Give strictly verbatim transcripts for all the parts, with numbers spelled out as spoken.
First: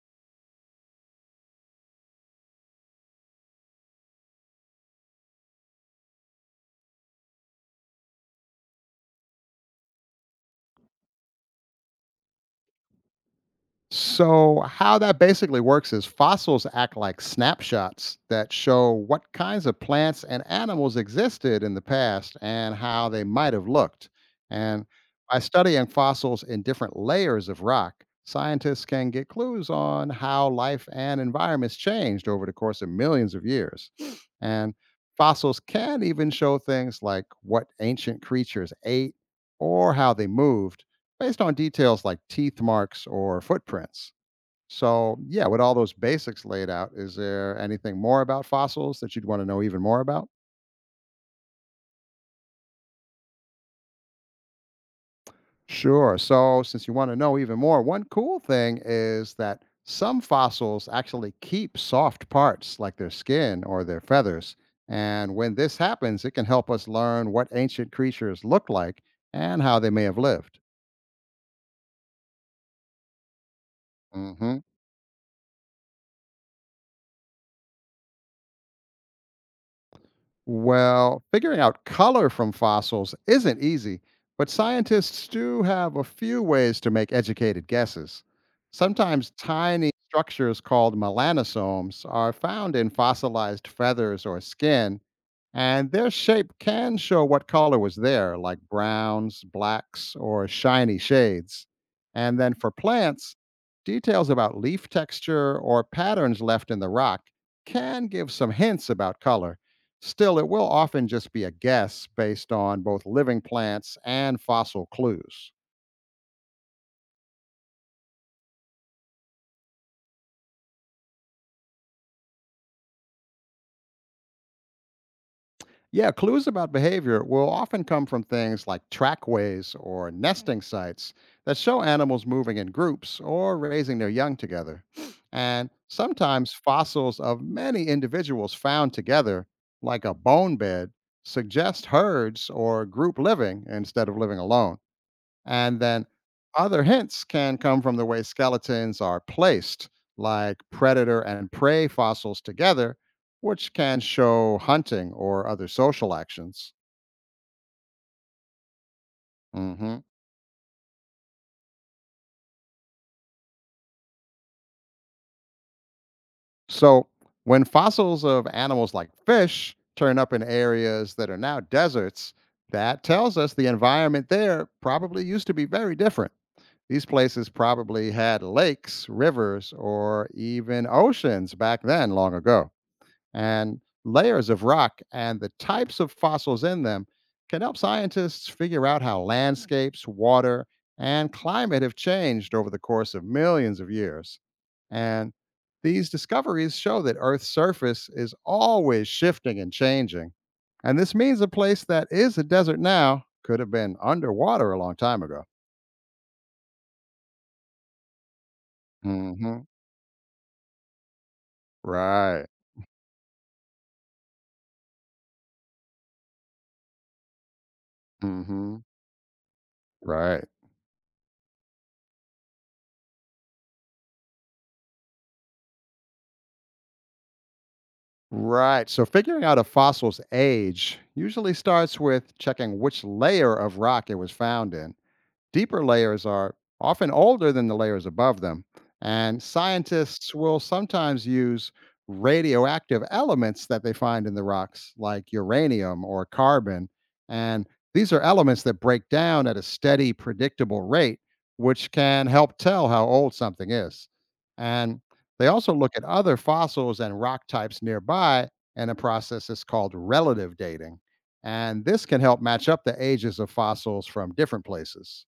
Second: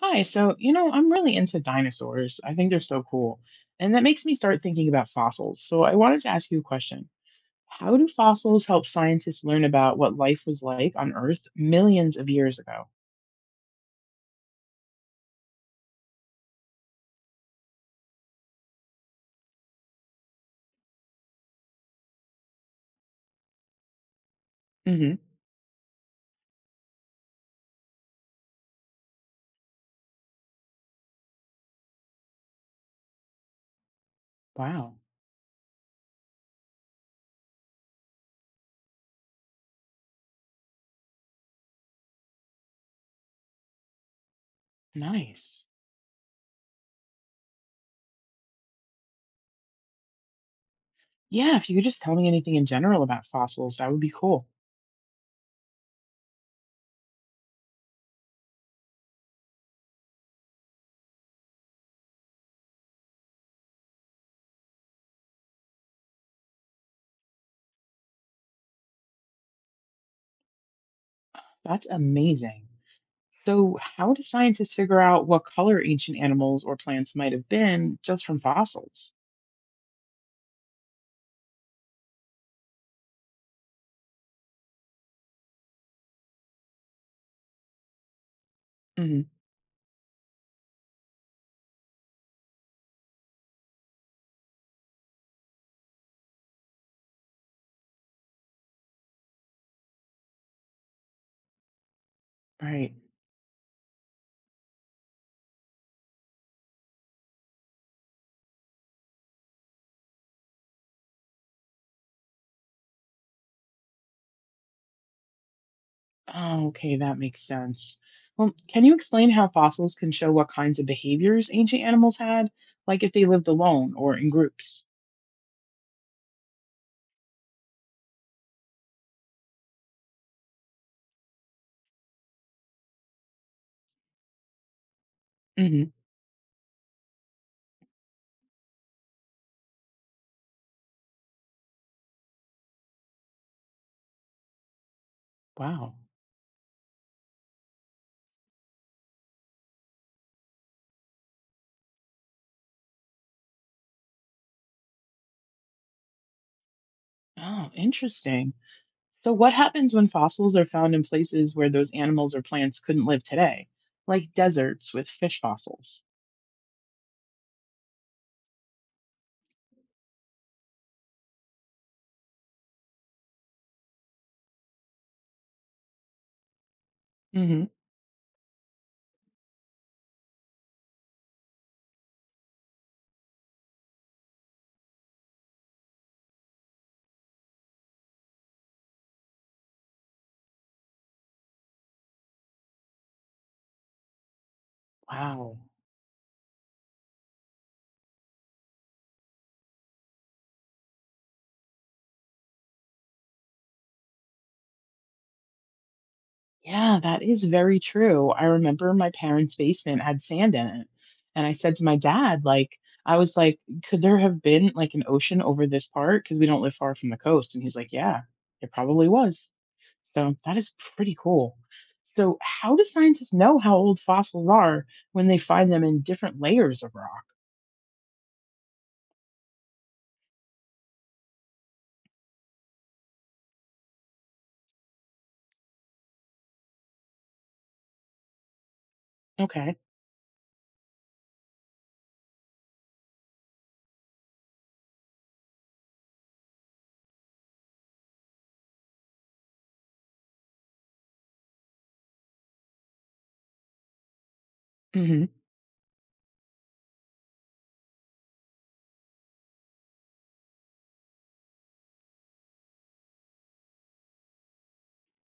Hi, so you know, I'm really into dinosaurs. I think they're so cool. And that makes me start thinking about fossils. So I wanted to ask you a question. How do fossils help scientists learn about what life was like on Earth millions of years ago? So, how that basically works is fossils act like snapshots that show what kinds of plants and animals existed in the past and how they might have looked. And Hmm. by studying fossils in different layers of rock, scientists can get clues on how life and environments changed over the course of millions of years. And Wow, fossils can even show things like what ancient creatures ate or how they moved based on details like teeth marks or footprints. So, yeah, with nice. all those basics laid out, is there anything more about fossils that you'd want to know even more about? Yeah, if you could just tell me anything in general about fossils, that would be cool. Sure. So, since you want to know even more, one cool thing is that some fossils actually keep soft parts like their skin or their feathers. And when this happens, it can help us learn what ancient creatures looked like and how they may have lived. That's amazing. So, how do Hmm. scientists figure out what color ancient animals or plants might have been just from fossils? Well, figuring out color from fossils isn't easy, but scientists do have a few ways to make educated guesses. Hmm. Sometimes tiny structures called melanosomes are found in fossilized feathers or skin, and their shape can show what color was there, like browns, blacks, or shiny shades. And then for Right. plants, details about leaf texture or patterns left in the rock can give some hints about color. Still, it will often just be a guess based on both living plants and fossil clues. Oh, okay, that makes sense. Well, can you explain how fossils can show what kinds of behaviors ancient animals had, like if they lived alone or in groups? Yeah, clues about behavior will often come from things like trackways or nesting sites that show animals moving in groups or raising their young together. And Hmm. sometimes fossils of many individuals found together, like a bone bed, suggest herds or group living instead of living alone. And Wow. then other hints can come from the way skeletons are placed, like predator and prey fossils together, which can show hunting or other social actions. Oh, interesting. So, what happens Mhm. when fossils are found in places where those animals or plants couldn't live today, like deserts with fish fossils? So, when fossils of animals like fish turn up in areas that are now deserts, that tells us the environment there probably used to be very different. These places Hmm. probably had lakes, rivers, or even oceans back then, long ago. And layers of rock and the types of fossils in them can help scientists figure out how landscapes, water, and climate have changed over the course of millions of years. And Wow. these discoveries show that Earth's surface is always shifting and changing. And this means a place that is a desert now could have been underwater a long time ago. Yeah, that is very true. I remember my parents' Hmm. basement had sand in it. And I said to my dad, Right. like, I was like, could there have been like an ocean over this part? Because we don't live far from the coast. And he's like, yeah, it Hmm. probably was. So Right. that is pretty cool. So, how do scientists know how old fossils are when they find them in different layers of rock? Right. So figuring out a fossil's age usually starts with checking which layer of rock it was found in. Deeper layers are often older than the layers above them, and Okay. scientists will sometimes use radioactive elements that they find in the rocks, like uranium or carbon. And these are elements that break down at a steady, predictable rate, which can help tell how old something is. And Hmm. they also look at other fossils and rock types nearby in a process that's called relative dating. And this can help match up the ages of fossils from different places.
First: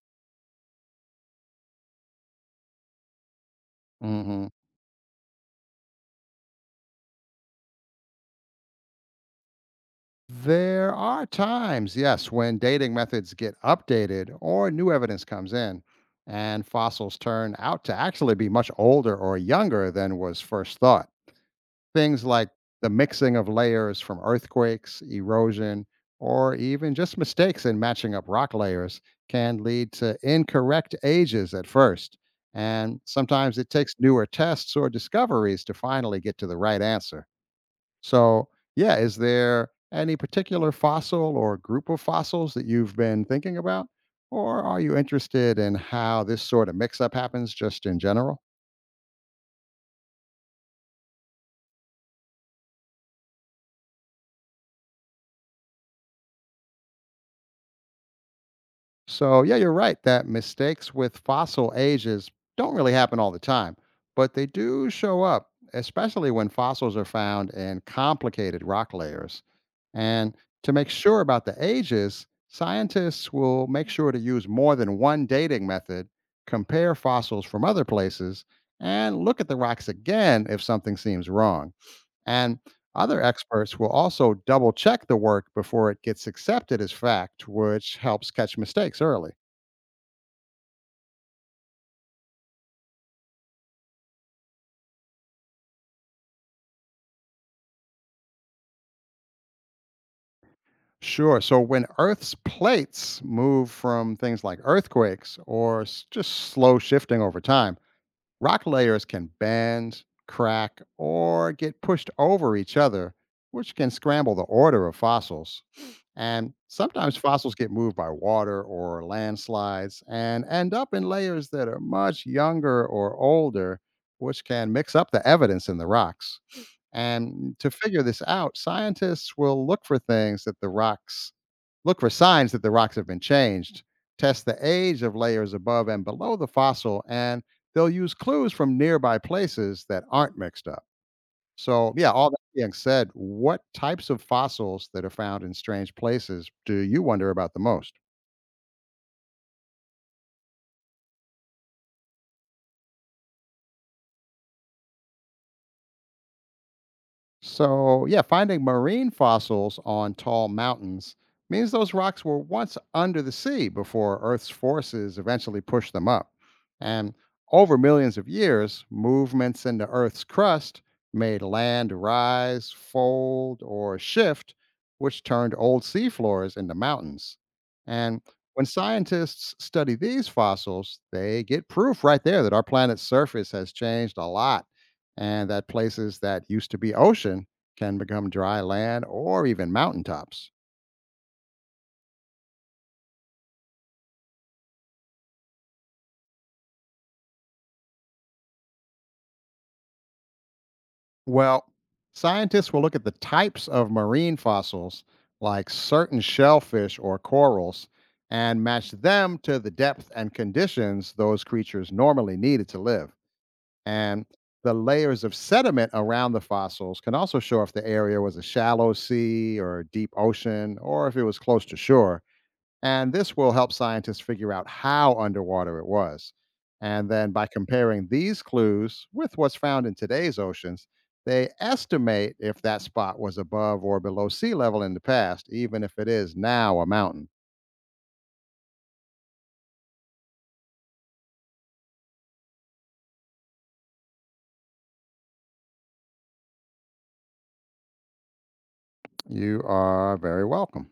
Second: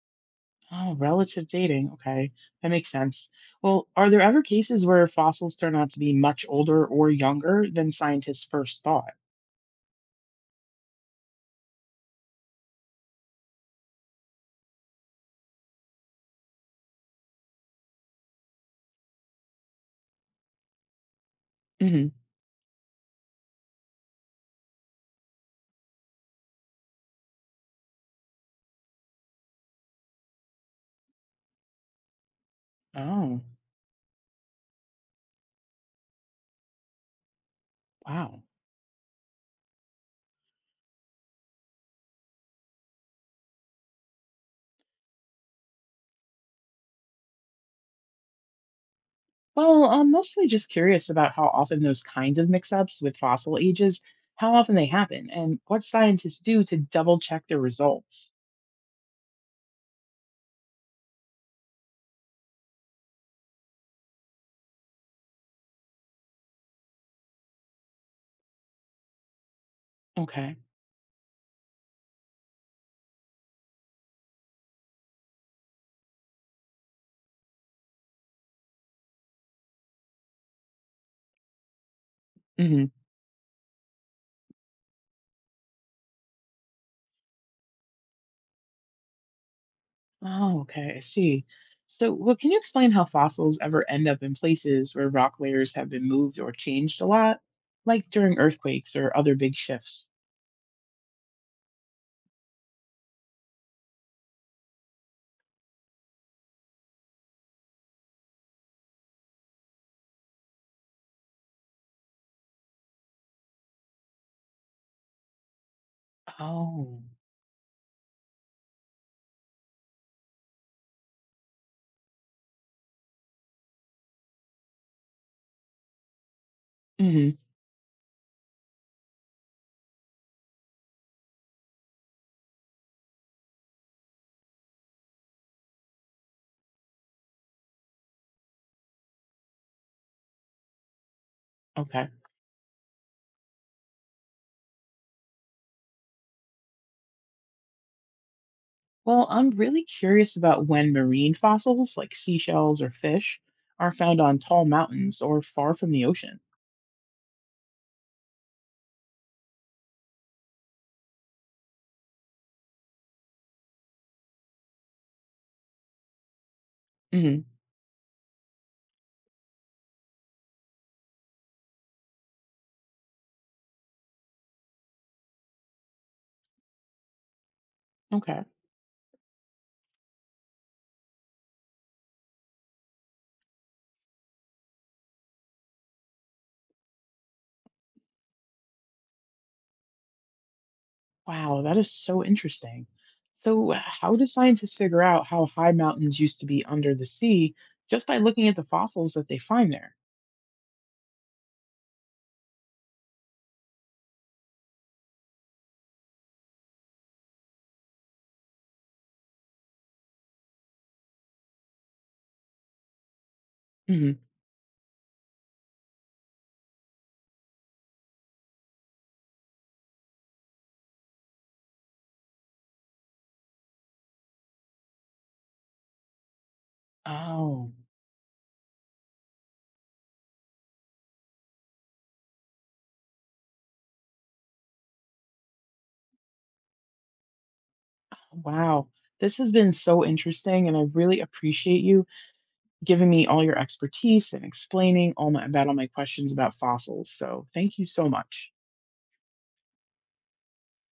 Oh, relative dating. Okay. That makes sense. Well, are there ever Hmm. cases where fossils turn out to be much older or younger than scientists first thought? There are times, yes, when dating methods get updated or new evidence comes in, and fossils turn out to actually be much older or younger than was first thought. Mhm. Things like the mixing of layers from earthquakes, erosion, or even just mistakes in matching up rock layers can lead to incorrect ages at first. And Oh, sometimes it takes newer tests or discoveries to finally get to the right answer. wow. So, yeah, is there any particular fossil or group of fossils that you've been thinking about? Or are you interested in how this sort of mix up happens just in general? Well, I'm mostly just curious about how often those kinds of mix-ups with fossil ages, how often they happen, and what scientists do to double-check their results. So, yeah, you're right that mistakes with fossil ages don't really happen all the time, but they do show up, especially when fossils are found in complicated rock layers. And Okay. to make sure about the ages, scientists will make sure to use more than one dating method, compare fossils from other places, and look at the rocks again if something seems wrong. And Hmm. other experts will also double check the work before it gets accepted as fact, which helps catch mistakes early. Oh, okay. I see. So, well, can you explain how fossils ever end up in places where rock layers have been moved or changed a lot, like during earthquakes or other big shifts? Sure. So when Earth's plates move from things like earthquakes or s- just slow shifting over time, rock layers can bend, crack, or get pushed over each other, which can scramble the order of fossils. And Oh. sometimes fossils get moved by water or landslides and end up in layers that are much younger or older, which can mix up the evidence in the rocks. Hmm. And to figure this out, scientists will look for things that the rocks look for signs that the rocks have been changed, test the age of layers above and below the fossil, and they'll use clues from nearby places that aren't mixed up. So, Okay. yeah, all that being said, what types of fossils that are found in strange places do you wonder about the most? Well, I'm really curious about when marine fossils, like seashells or fish, are found on tall mountains or far from the ocean. So, yeah, finding marine fossils on tall mountains means those rocks were once under the sea before Earth's forces eventually pushed them up. And Hmm. over millions of years, movements in the Earth's crust made land rise, fold, or shift, which turned old seafloors into mountains. And Okay. when scientists study these fossils, they get proof right there that our planet's surface has changed a lot and that places that used to be ocean can become dry land or even mountaintops. Wow, that is so interesting. So, uh, how do scientists figure out how high mountains used to be under the sea just by looking at the fossils that they find there? Well, scientists will look at the types of marine fossils, like certain shellfish or corals, and match them to the depth and conditions those creatures normally needed to live. Hmm. And the layers of sediment around the fossils can also show if the area was a shallow sea or a deep ocean or if it was close to shore. And this will help scientists figure out how underwater it was. And then by Oh, comparing these clues with what's found in today's oceans, they estimate if that spot was above or below sea level in the past, even if it is now a mountain. wow. This has been so interesting, and I really appreciate you giving me all your expertise and explaining all my, about all my questions about fossils. So, thank you so much. You are very welcome.